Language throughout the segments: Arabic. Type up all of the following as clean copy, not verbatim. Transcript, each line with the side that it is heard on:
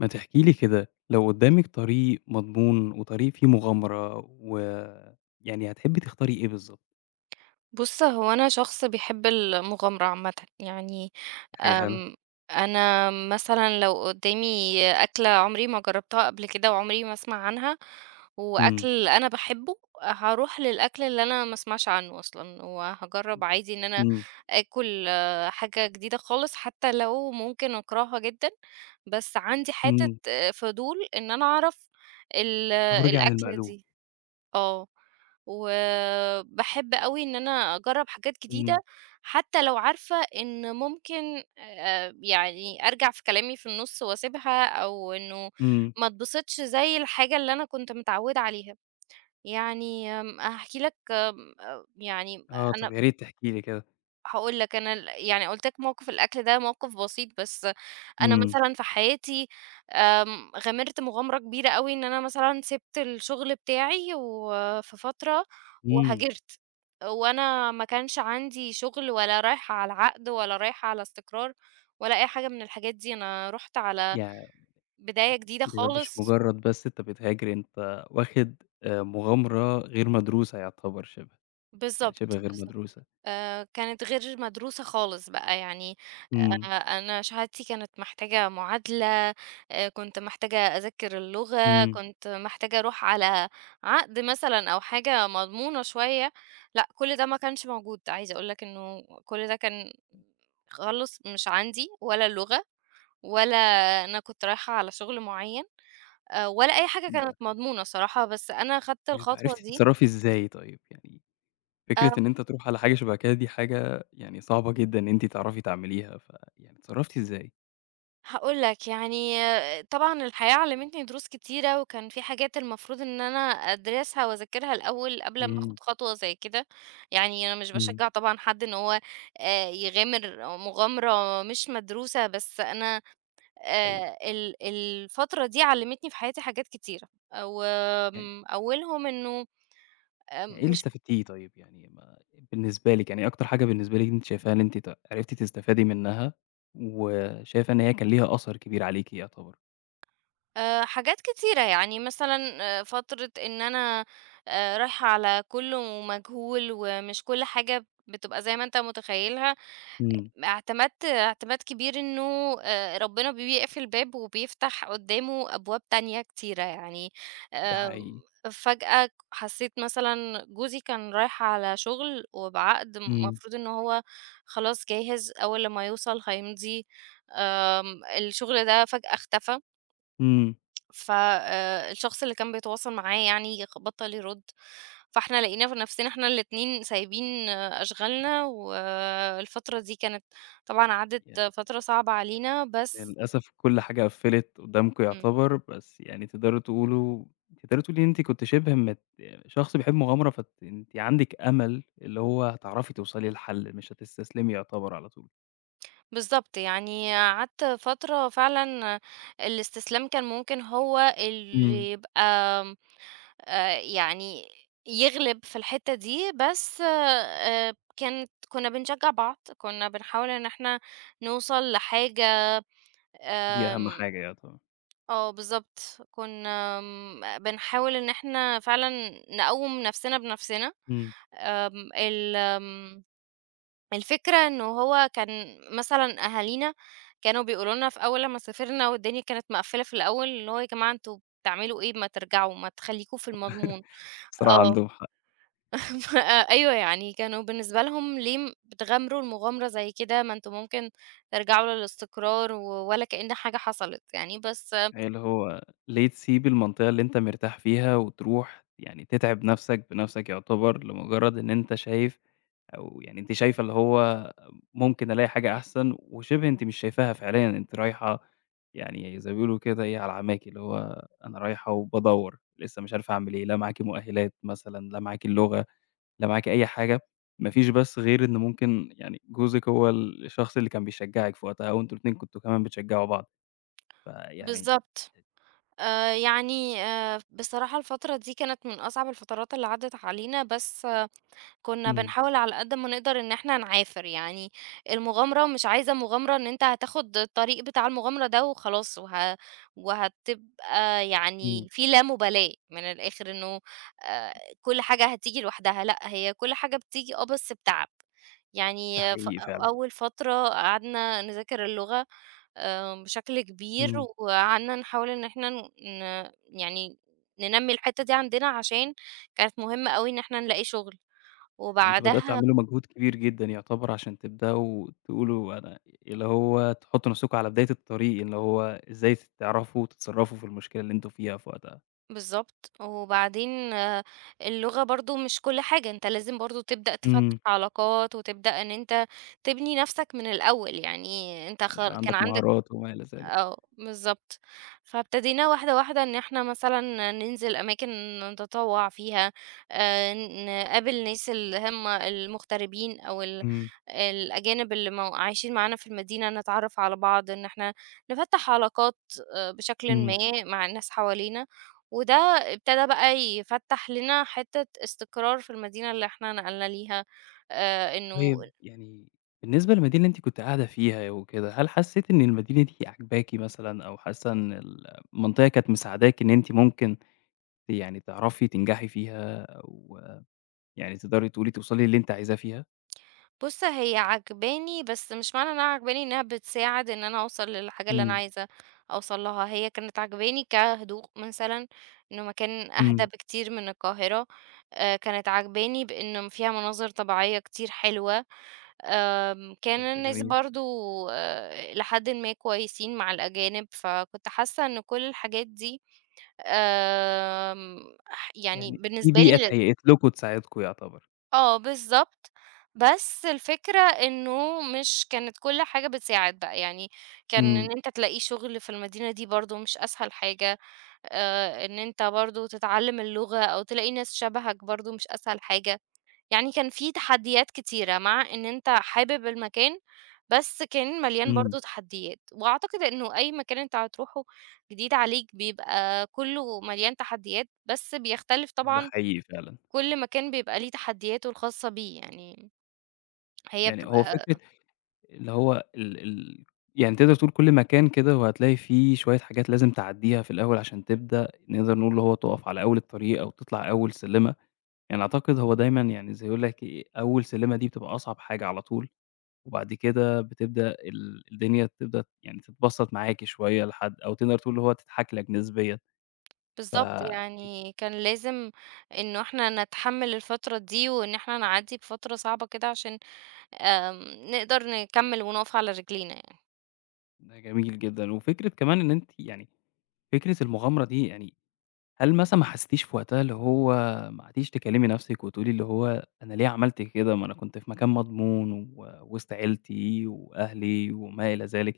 left: ما تحكي لي كده، لو قدّامِك طريق مضمون وطريق فيه مغامرة يعني هتحبّي تختاري إيه بالضبط؟
right: بُص، هو أنا شخص بيحب المغامرة عامةً، يعني
left: حاجة حلوة.
right: آمم، أنا مثلًا لو قدامي أكلة عمري ما جربتها قبل كده وعمري ما أسمع عنها،
left: إمم،
right: وأكل أنا باحبه، هاروح للأكل اللي أنا ما أسمعش عنه أصلًا، وهاجرب عادي إن أنا
left: إمم،
right: آكل حاجة جديدة خالص، حتى لو ممكن أكرهها جدًا، بس عندي حتة
left: إمم،
right: فضول إن أنا أعرف ال
left: تخرجي عن
right: الأكلة
left: المألوف.
right: دي. آه، وباحب أوي إن أنا أجرّب حاجات جديدة،
left: إمم،
right: حتى لو عارفة إن ممكن يعني أرجع في كلامي في النُص وأسيبها، أو إنه
left: إمم،
right: ما اتبسطش زي الحاجة اللي أنا كنت متعودة عليها. يعني هاحكي لك. آمم، آه، يعني
left: آه، طب
right: أنا
left: يا ريت تحكي لي كده.
right: هاقول لك. أنا ال يعني قُلت لك موقف الأكل ده موقف بسيط، بس أنا
left: إمم،
right: مثلًا في حياتي غامرت مغامرة كبيرة أوي إن أنا مثلًا سِبت الشغل بتاعي وفي فترة
left: إمم،
right: وهاجرت، وأنا ما كانش عندي شغل ولا رايحة على عقد ولا رايحة على استقرار ولا أي حاجة من الحاجات دي، أنا رُحت على
left: يع
right: بداية جديدة
left: ده مش
right: خالص.
left: مجرّد بس أنت بتهاجر، أنت واخد مغامرة غير مدروسة يعتبر شِبه، يعني
right: بالضبط،
left: شِبه غير
right: بالضبط.
left: مدروسة.
right: كانت غير مدروسة خالص بقى يعني.
left: إمم،
right: آآ أنا شهادتي كانت محتاجة معادلة، كنت محتاجة أذاكر اللغة،
left: إمم،
right: كنت محتاجة أروح على عقد مثلًا أو حاجة مضمونة شوية، لأ كل ده ما كانش موجود، عايزة أقول لك إنه كل ده كان خالص مش عندي، ولا اللغة ولا أنا كنت رايحة على شغل معيّن، ولا أي حاجة كانت
left: ده
right: مضمونة صراحة، بس أنا خدت
left: طيب
right: الخطوة
left: عرفتِ
right: دي.
left: تتصرّفي إزاي طيب يعني؟ فكرة
right: آه.
left: إن أنتِ تروحي على حاجة شبه كده دي حاجة يعني صعبة جدًا إن أنتِ تعرفي تعمليها، فيعني اتصرّفتِ إزاي؟
right: هاقول لك، يعني طبعًا الحياة علّمتني دروس كتيرة، وكان في حاجات المفروض إن أنا أدرسها وأذاكرها الأول قبل ما
left: إمم،
right: آخُد خطوة زي كده، يعني أنا مش
left: إمم.
right: باشجّع طبعًا حد إن هو يغامر مغامرة مش مدروسة، بس أنا
left: حقيقي،
right: ال الفترة دي علّمتني في حياتي حاجات كتيرة،
left: يعني
right: وآمم أولهم إنه
left: يعني إيه اللي
right: مش
left: استفدتيه طيب؟ يعني ما بالنسبة لِك يعني إيه أكتر حاجة بالنسبة لِك أنتِ شايفاها إن أنتِ عرفتِ تستفادي منها، وشايفة إن هي كان ليها أثر كبير عليكِ يعتبر؟
right: حاجات كتيرة. يعني مثلًا فترة إن أنا رايحة على كُلّ ومجهول، ومش كُلّ حاجة بتبقى زي ما أنت متخيّلها،
left: إمم.
right: اعتمدت اعتماد كبير إنه ربنا بيقفل باب وبيفتح قدّامه أبواب تانية كتيرة يعني.
left: ده حقيقي.
right: آمم، فجأة حسيت مثلًا جوزي كان رايح على شغل وبعقد
left: إمم،
right: المفروض إن هو خلاص جاهز أول لمّا يوصل هيمضي، الشغل ده فجأة اختفى.
left: إمم.
right: ف الشخص اللي كان بيتواصل معاه يعني بطّل يرُد، فإحنا لقينا في نَفْسنا إحنا الاتنين سايبين أشغالنا، والفترة دي كانت طبعًا عدِّت فترة صعبة علينا بس
left: للأسف كل حاجة قفّلت قدّامكم
right: إمم،
left: يعتبر، بس يعني تقدروا تقولوا تقدري تقولي إن أنتِ كنتِ شِبه شخص بيحب مغامرة أنتِ عندِك أمل اللي هو هتعرفي توصلي لحل، مش هتستسلمي يعتبر على طول.
right: بالضبط. يعني قعدت فترة فعلًا الاستسلام كان ممكن هو
left: إمم.
right: اللي يبقى. آمم، يعني يغلب في الحتّة دي، بس كانت كُنّا بنشجّع بعض، كُنّا بنحاول إن إحنا نوصل لحاجة.
left: دي أهم
right: آمم
left: حاجة يعتبر.
right: آه بالضبط. كنا بنحاول إن إحنا فعلًا نقوّم نفسنا بنفسنا.
left: إمم.
right: آمم، ال آمم، الفكرة إنه هو كان مثلًا أهالينا كانوا بيقولوا لنا في أول لمّا سافرنا والدنيا كانت مقفّلة في الأول، اللي هو "يا جماعة أنتم بتعملوا إيه ما ترجعوا، ما تخلّيكم في المضمون."
left: بصراحة
right: آه.
left: عندهم حق.
right: ف أيوه يعني كانوا بالنسبة لهم ليه بتغامروا المغامرة زي كده، ما أنتم ممكن ترجعوا للاستقرار ولا كأن حاجة حصلت يعني، بس
left: يعني اللي هو ليه تسيب المنطقة اللي أنت مرتاح فيها وتروح يعني تتعب نَفْسك بنَفْسك يعتبر لمجرّد إن أنت شايف أو يعني أنتِ شايفة اللي هو ممكن ألاقي حاجة أحسن، وشِبه أنتِ مش شايفاها فعليًا، أنتِ رايحة يعني زي ما بيقولوا كده إيه، على عماكِ، اللي هو أنا رايحة وبادوّر، لسه مش عارفة أعمل إيه، لا معاكِ مؤهلات مثلًا، لا معاكِ اللغة، لا معاكِ أي حاجة، ما فيش بس غير إن ممكن يعني جوزِك هو الشخص اللي كان بيشجّعِك في وقتها، وأنتم الاتنين كنتم كمان بتشجّعوا بعض، فيعني
right: بالضبط. بصراحة الفترة دي كانت من أصعب الفترات اللي عدّت علينا، بس كُنّا
left: إمم،
right: بنحاول على قد ما نقدر إن إحنا نعافر. يعني المغامرة مش عايزة مغامرة إن أنت هتاخد الطريق بتاع المغامرة ده وخلاص وهتبقى
left: إمم،
right: يعني في لا مُبالاة من الآخر إنه آآ كل حاجة هتيجي لوحدها، لأ هي كل حاجة بتيجي بس بتعب.
left: ده
right: يعني ف
left: حقيقي فعلًا،
right: أول فترة قعدنا نذاكر اللغة بشكل كبير،
left: إمم.
right: وقعدنا نحاول إن إحنا ن ن يعني ننمّي الحتّة دي عندنا عشان كانت مهمة أوي إن إحنا نلاقي شغل،
left: يعني أنتم بدأتوا
right: وبعدها
left: تعملوا مجهود كبير جدًا يعتبر عشان تبدأوا تقولوا أنا اللي هو تحطّوا نفسكم على بداية الطريق، اللي هو إزاي تعرفوا تتصرّفوا في المشكلة اللي أنتم فيها في وقتها.
right: بالضبط. وبعدين اللغة برضه مش كل حاجة، أنت لازم برضه تبدأ تفتّح
left: إمم.
right: علاقات، وتبدأ إن أنت تبني نَفْسك من الأول، يعني أنت
left: يبقى
right: كان
left: عندك
right: عندك.
left: مهارات وما إلى ذلك.
right: بالضبط. فابتدينا واحدة، واحدة إن إحنا مثلًا ننزل أماكن نتطوّع فيها، آآ نقابل ناس اللي هم المغتربين أو
left: إمم،
right: الأجانب اللي مو عايشين معانا في المدينة، نتعرّف على بعض، إن إحنا نفتّح علاقات بشكلٍ ما
left: إمم.
right: مع الناس حوالينا، وده ابتدى بقى يفتّح لنا حتّة استقرار في المدينة اللي إحنا نقلنا ليها، إنه
left: طيب يعني بالنسبة للمدينة اللي أنتِ كنتِ قاعدة فيها وكده، هل حسّيتِ إن المدينة دي عاجباكِ مثلًا أو حاسة إن المنطقة كانت مساعداكِ إن أنتِ ممكن يعني تعرفي تنجحي فيها أو يعني تقدري تقولي توصلي للي أنتِ عايزاه فيها؟
right: بُص، هي عاجباني، بس مش معنى إنها عاجباني إنها بتساعد إن أنا أوصل للحاجة اللي أنا
left: إمم،
right: عايزة أوصل لها، هي كانت عاجباني كهدوء مثلًا، إنه مكان أهدى
left: إمم.
right: بكتير من القاهرة. كانت عاجباني بإنه فيها مناظر طبيعية كتير حلوة، كان
left: طب ده
right: الناس
left: جميل.
right: برضه إلى حدٍ ما كويسين مع الأجانب، فكنت حاسة إن كل الحاجات دي آمم ح يعني
left: يعني في
right: بالنسبة
left: بيئة
right: لي.
left: اتهيأت لكم تساعدكم يعتبر.
right: بالضبط. بس الفكرة إنه مش كانت كل حاجة بتساعد بقى، يعني كان
left: إمم،
right: إن أنت تلاقي شغل في المدينة دي برضه مش أسهل حاجة، إن أنت برضه تتعلّم اللغة أو تلاقي ناس شبهك برضه مش أسهل حاجة، يعني كان في تحديات كتيرة مع إن أنت حابب المكان، بس كان مليان
left: إمم،
right: برضه تحديات، وأعتقد إنه أي مكان أنت هتروحه جديد عليك بيبقى كلّه مليان تحديات، بس بيختلف
left: آه، ده
right: طبعًا
left: حقيقي فعلًا،
right: كل مكان بيبقى ليه تحدياته الخاصة بيه، يعني هي
left: يعني هو
right: بتبقى
left: فكرة اللي هو ال ال يعني تقدر تقول كل مكان كده وهتلاقي فيه شوية حاجات لازم تعدّيها في الأول عشان تبدأ نقدر نقول اللي هو تُقف على أول الطريق أو تطلع أول سلِّمة، يعني أعتقد هو دايمًا يعني زي يقول لك إيه، أول سلِّمة دي بتبقى أصعب حاجة على طول، وبعد كده بتبدأ الدنيا تبدأ يعني تتبسّط معاكِ شوية لحد أو تقدر تقول اللي هو تضحك لك نسبيًا، ف
right: بالضبط. يعني كان لازم إنه إحنا نتحمّل الفترة دي، وإن إحنا نعدّي بفترة صعبة كده عشان نقدر نكمّل ونقف على رجلينا يعني.
left: ده جميل جدًا، وفكرة كمان إن أنتِ يعني فكرة المغامرة دي يعني هل مثلًا ما حسيتيش في وقتها اللي هو ما عدتيش تكلمي نفسِك وتقولي اللي هو أنا ليه عملت كده، ما أنا كنت في مكان مضمون ووسط عيلتي وأهلي وما إلى ذلك،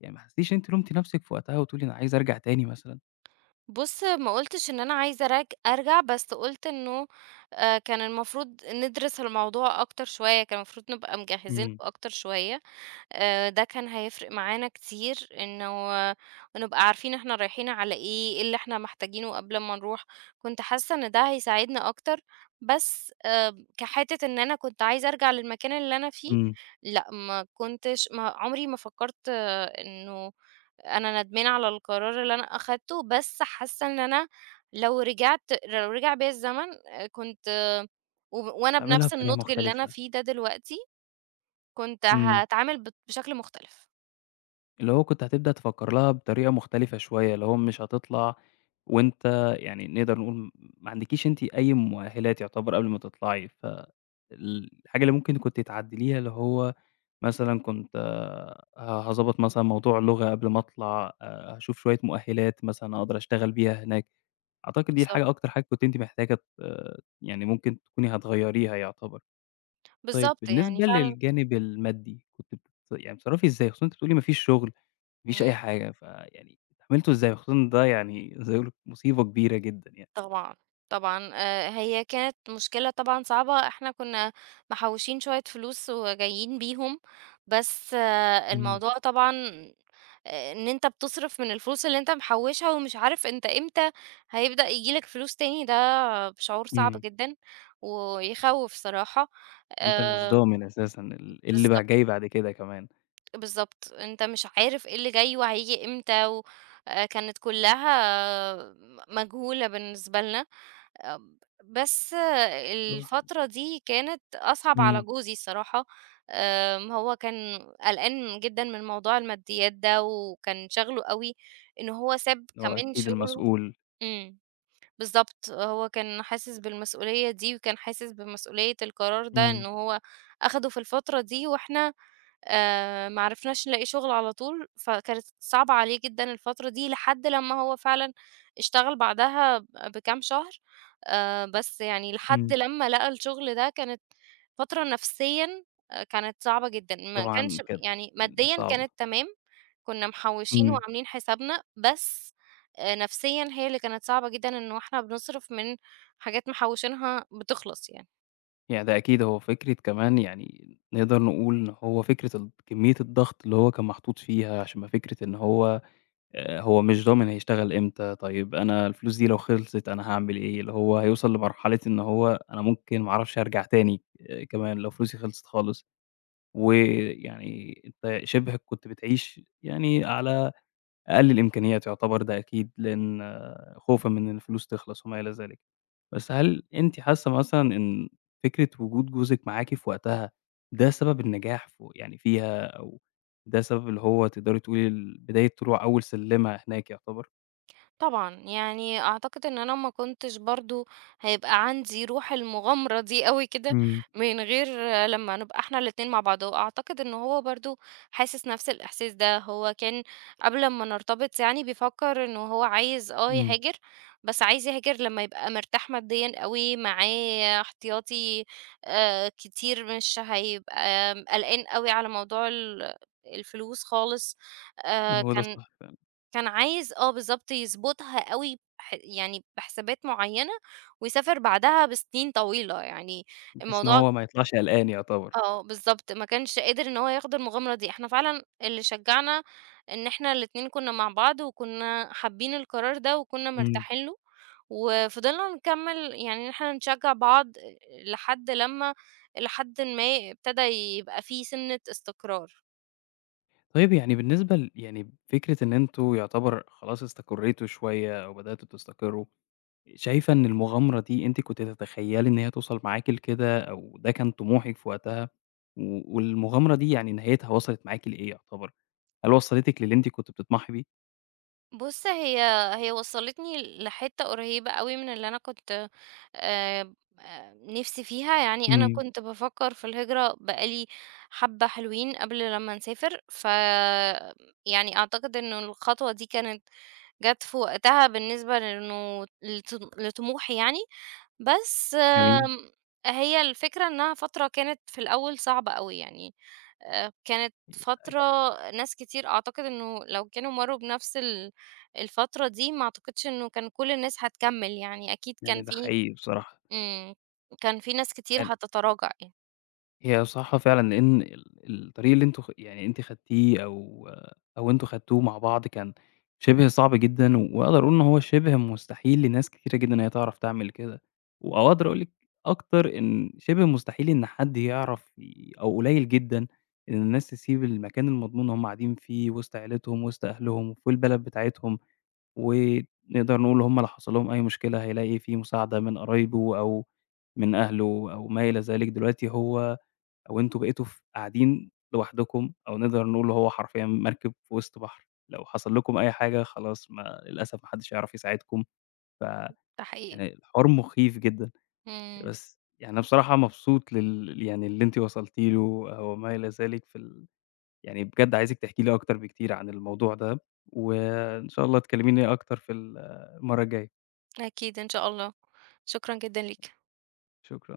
left: يعني ما حسيتيش إن أنتِ لُمتِ نفسِك في وقتها وتقولي أنا عايزة أرجع تاني مثلًا؟
right: بُص، ما قُلتش إن أنا عايزة أرجع، بس قُلت إنه كان المفروض ندرس الموضوع أكتر شوية، كان المفروض نبقى مجهّزينه
left: إمم،
right: أكتر شوية. ده كان هيفرق معانا كتير إنه نبقى عارفين إحنا رايحين على إيه، إيه اللي إحنا محتاجينه قبل ما نروح، كنت حاسة إن ده هيساعدني أكتر، بس كحتّة إن أنا كنت عايزة أرجع للمكان اللي أنا فيه،
left: إمم.
right: لأ ما كنتش. ما عمري ما فكّرت إنه أنا ندمانة على القرار اللي أنا أخدته، بس حاسة إن أنا لو رجعت لو رجع بيّا الزمن. كنت. آه، وب وأنا
left: تعمليها
right: بنفس
left: بطريقة
right: النضج اللي أنا
left: مختلفة،
right: فيه ده دلوقتي كنت
left: إمم.
right: هاتعامل بشكل مختلف.
left: اللي هو كنت هتبدأ تفكّر لها بطريقة مختلفة شوية، اللي هو مش هتطلع وأنتِ يعني نقدر نقول ما عندكيش أنتِ أي مؤهلات يعتبر قبل ما تطلعي، ف الحاجة اللي ممكن كنتِ تعدّليها اللي هو مثلًا كنت هاضبّط مثلًا موضوع اللغة قبل ما أطلع، هاشوف شوية مؤهلات مثلًا أقدر أشتغل بيها هناك، أعتقد دي
right: بالضبط،
left: الحاجة أكتر حاجة كنتِ أنتِ محتاجة ت آه، يعني ممكن تكوني هتغيّريها يعتبر. طيب
right: بالضبط يعني
left: بالنسبة
right: فعلًا.
left: للجانب المادي، كنتِ يعني بتتصرّفي إزاي؟ خصوصًا أنتِ بتقولي ما فيش شغل. ما فيش
right: إمم،
left: أي حاجة، فيعني اتعاملتوا إزاي؟ وخصوصًا إن ده يعني زي ما يقولوا مصيبة كبيرة جدًا يعني.
right: طبعًا، طبعًا. هي كانت مشكلة طبعًا صعبة، إحنا كنا محوّشين شوية فلوس وجايين بيهم، بس
left: إمم،
right: الموضوع طبعًا إن أنت بتصرف من الفلوس اللي أنت محوّشها ومش عارف أنت إمتى هيبدأ ييجي لك فلوس تاني، ده شعور صعب
left: إمم.
right: جدًا ويخوّف صراحة.
left: أنت مش
right: آآ،
left: ضامن أساسًا اللي بقى
right: بالضبط.
left: جاي بعد كده كمان.
right: بالضبط، أنت مش عارف إيه اللي جاي وهييجي إمتى و كانت كلّها مجهولة بالنسبة لنا. آمم بس
left: آه،
right: الفترة دي كانت أصعب على
left: إمم.
right: جوزي الصراحة. هو كان قلقان جدًا من موضوع الماديات ده وكان شاغله أوي إن هو ساب
left: اللي هو
right: كمان
left: أكيد
right: شغله.
left: المسؤول.
right: إمم، بالضبط. هو كان حاسس بالمسؤولية دي وكان حاسس بمسؤولية القرار ده إن
left: إمم،
right: هو أخده في الفترة دي وإحنا ما عرفناش نلاقي شغل على طول، فكانت صعبة عليه جدًا الفترة دي لحد لمّا هو فعلًا اشتغل بعدها بكام شهر. بس يعني لحد
left: إمم.
right: لمّا لقى الشغل ده كانت فترة نفسيًا كانت صعبة جدًا، ما
left: طبعًا
right: كانش
left: كانت
right: يعني
left: يعني
right: ماديًا
left: صعبة.
right: كانت تمام، كنا محوشين
left: إمم.
right: وعاملين حسابنا، بس نفسيًا هي اللي كانت صعبة جدًا إنه إحنا بنصرف من حاجات محوشينها بتخلص يعني.
left: يعني ده أكيد هو فكرة كمان يعني نقدر نقول إن هو فكرة كمية الضغط اللي هو كان محطوط فيها، عشان ما فكرة إن هو مش ضامن هيشتغل إمتى، طيب أنا الفلوس دي لو خلصت أنا هاعمل إيه؟ اللي هو هيوصل لمرحلة إن هو أنا ممكن ما أعرفش أرجع تاني كمان لو فلوسي خلصت خالص، ويعني أنت شِبه كنت بتعيش يعني على أقل الإمكانيات يعتبر ده أكيد، لإن خوفًا من إن الفلوس تخلص وما إلى ذلك. بس هل أنتِ حاسة مثلًا إن فكرة وجود جوزِك معاكِ في وقتها، ده سبب النجاح يعني فيها أو ده سبب اللي هو تقدري تقولي بداية طلوع أول سلِّمة هناك يعتبر؟
right: طبعًا، يعني أعتقد إن أنا ما كنتش برضه هيبقى عندي روح المغامرة دي أوي كده،
left: إمم،
right: من غير لمّا نبقى إحنا الاتنين مع بعض، وأعتقد إن هو برضه حاسس نفس الإحساس ده، هو كان قبل ما نرتبط يعني بيفكّر إنه هو عايز
left: إمم.
right: يهاجر، بس عايز يهاجر لمّا يبقى مرتاح ماديًا أوي، معاه احتياطي كتير، مش هيبقى قلقان أوي على موضوع الفلوس خالص. آآ
left: هو ده
right: كان
left: الصح فعلًا،
right: كان عايز بالضبط يضبطها أوي يعني بحسابات معيّنة ويسافر بعدها بسنين طويلة، يعني
left: بحيث إن
right: الموضوع.
left: هو ما يطلعش قلقان يعتبر.
right: بالضبط. ما كانش قادر إن هو ياخد المغامرة دي، إحنا فعلًا اللي شجّعنا إن إحنا الاتنين كُنّا مع بعض وكُنّا حابين القرار ده وكُنّا
left: إمم.
right: مرتاحين له، وفضلنا نكمّل يعني إن إحنا نشجّع بعض لحد لمّا إلى حدٍ ما ابتدى يبقى في سِنّة استقرار.
left: طيب يعني بالنسبة يعني فكرة إن أنتم يعتبر خلاص استقريتوا شوية أو بدأتوا تستقروا شايفة إن المغامرة دي أنتِ كنتِ تتخيّلي إن هي توصل معاكِ لكده أو ده كان طموحِك في وقتها، والمغامرة دي يعني نهايتها وصلت معاكِ لإيه يعتبر؟ هل وصّلتِك للي أنتِ كنتِ بتطمحي بيه؟
right: بُص، هي وصّلتني لحتّة قريّبة أوي من اللي أنا كنت آآ نِفْسي فيها، يعني أنا
left: إمم.
right: كنت بافكّر في الهجرة بقى لي حبّة حلوين قبل لمّا نسافر، ف يعني أعتقد إنه الخطوة دي كانت جات في وقتها بالنسبة لإنه لطموحي يعني. بس
left: جميل،
right: هي الفكرة إنها فترة كانت في الأول صعبة أوي يعني. كانت فترة ناس كتير أعتقد إنه لو كانوا مرّوا بنفس الفترة دي ما أعتقدش إنه كان كل الناس هتكمّل يعني، أكيد
left: يعني ده حقيقي بصراحة.
right: إمم، كان في ناس كتير هتتراجع يعني.
left: هي صح فعلًا، لإن الطريق اللي أنتم يعني أنتِ خدتيه أو أنتم خدتوه مع بعض كان شِبه صعب جدًا، وأقدر أقول إن هو شِبه مستحيل لناس كتيرة جدًا إن هي تعرف تعمل كده، أو أقدر أقول لِك أكتر إن شِبه مستحيل إن حد يعرف أو قليل جدًا إن الناس تسيب المكان المضمون اللي هم قاعدين فيه وسط عيلتهم، وسط أهلهم، وفي البلد بتاعتهم، ونقدر نقول هم لو حصل لهم أي مشكلة هيلاقي في مساعدة من قرايبه أو من أهله أو ما إلى ذلك، دلوقتي هو أو أنتم بقيتوا قاعدين لوحدكم أو نقدر نقول هو حرفيًا مركب في وسط بحر، لو حصل لكم أي حاجة خلاص ما للأسف ما حدش هيعرف يساعدكم، ف
right: ده حقيقي.
left: يعني الحوار مخيف جدًا،
right: إمم،
left: بس يعني أنا بصراحة مبسوط يعني للي أنتِ وصلتِ له أو ما إلى ذلك في يعني بجد عايزِك تحكي لي أكتر بكتير عن الموضوع ده، وإن شاء الله تكلميني أكتر في المرّة الجاية،
right: أكيد إن شاء الله. شكرًا جدًا ليك.
left: شكرًا.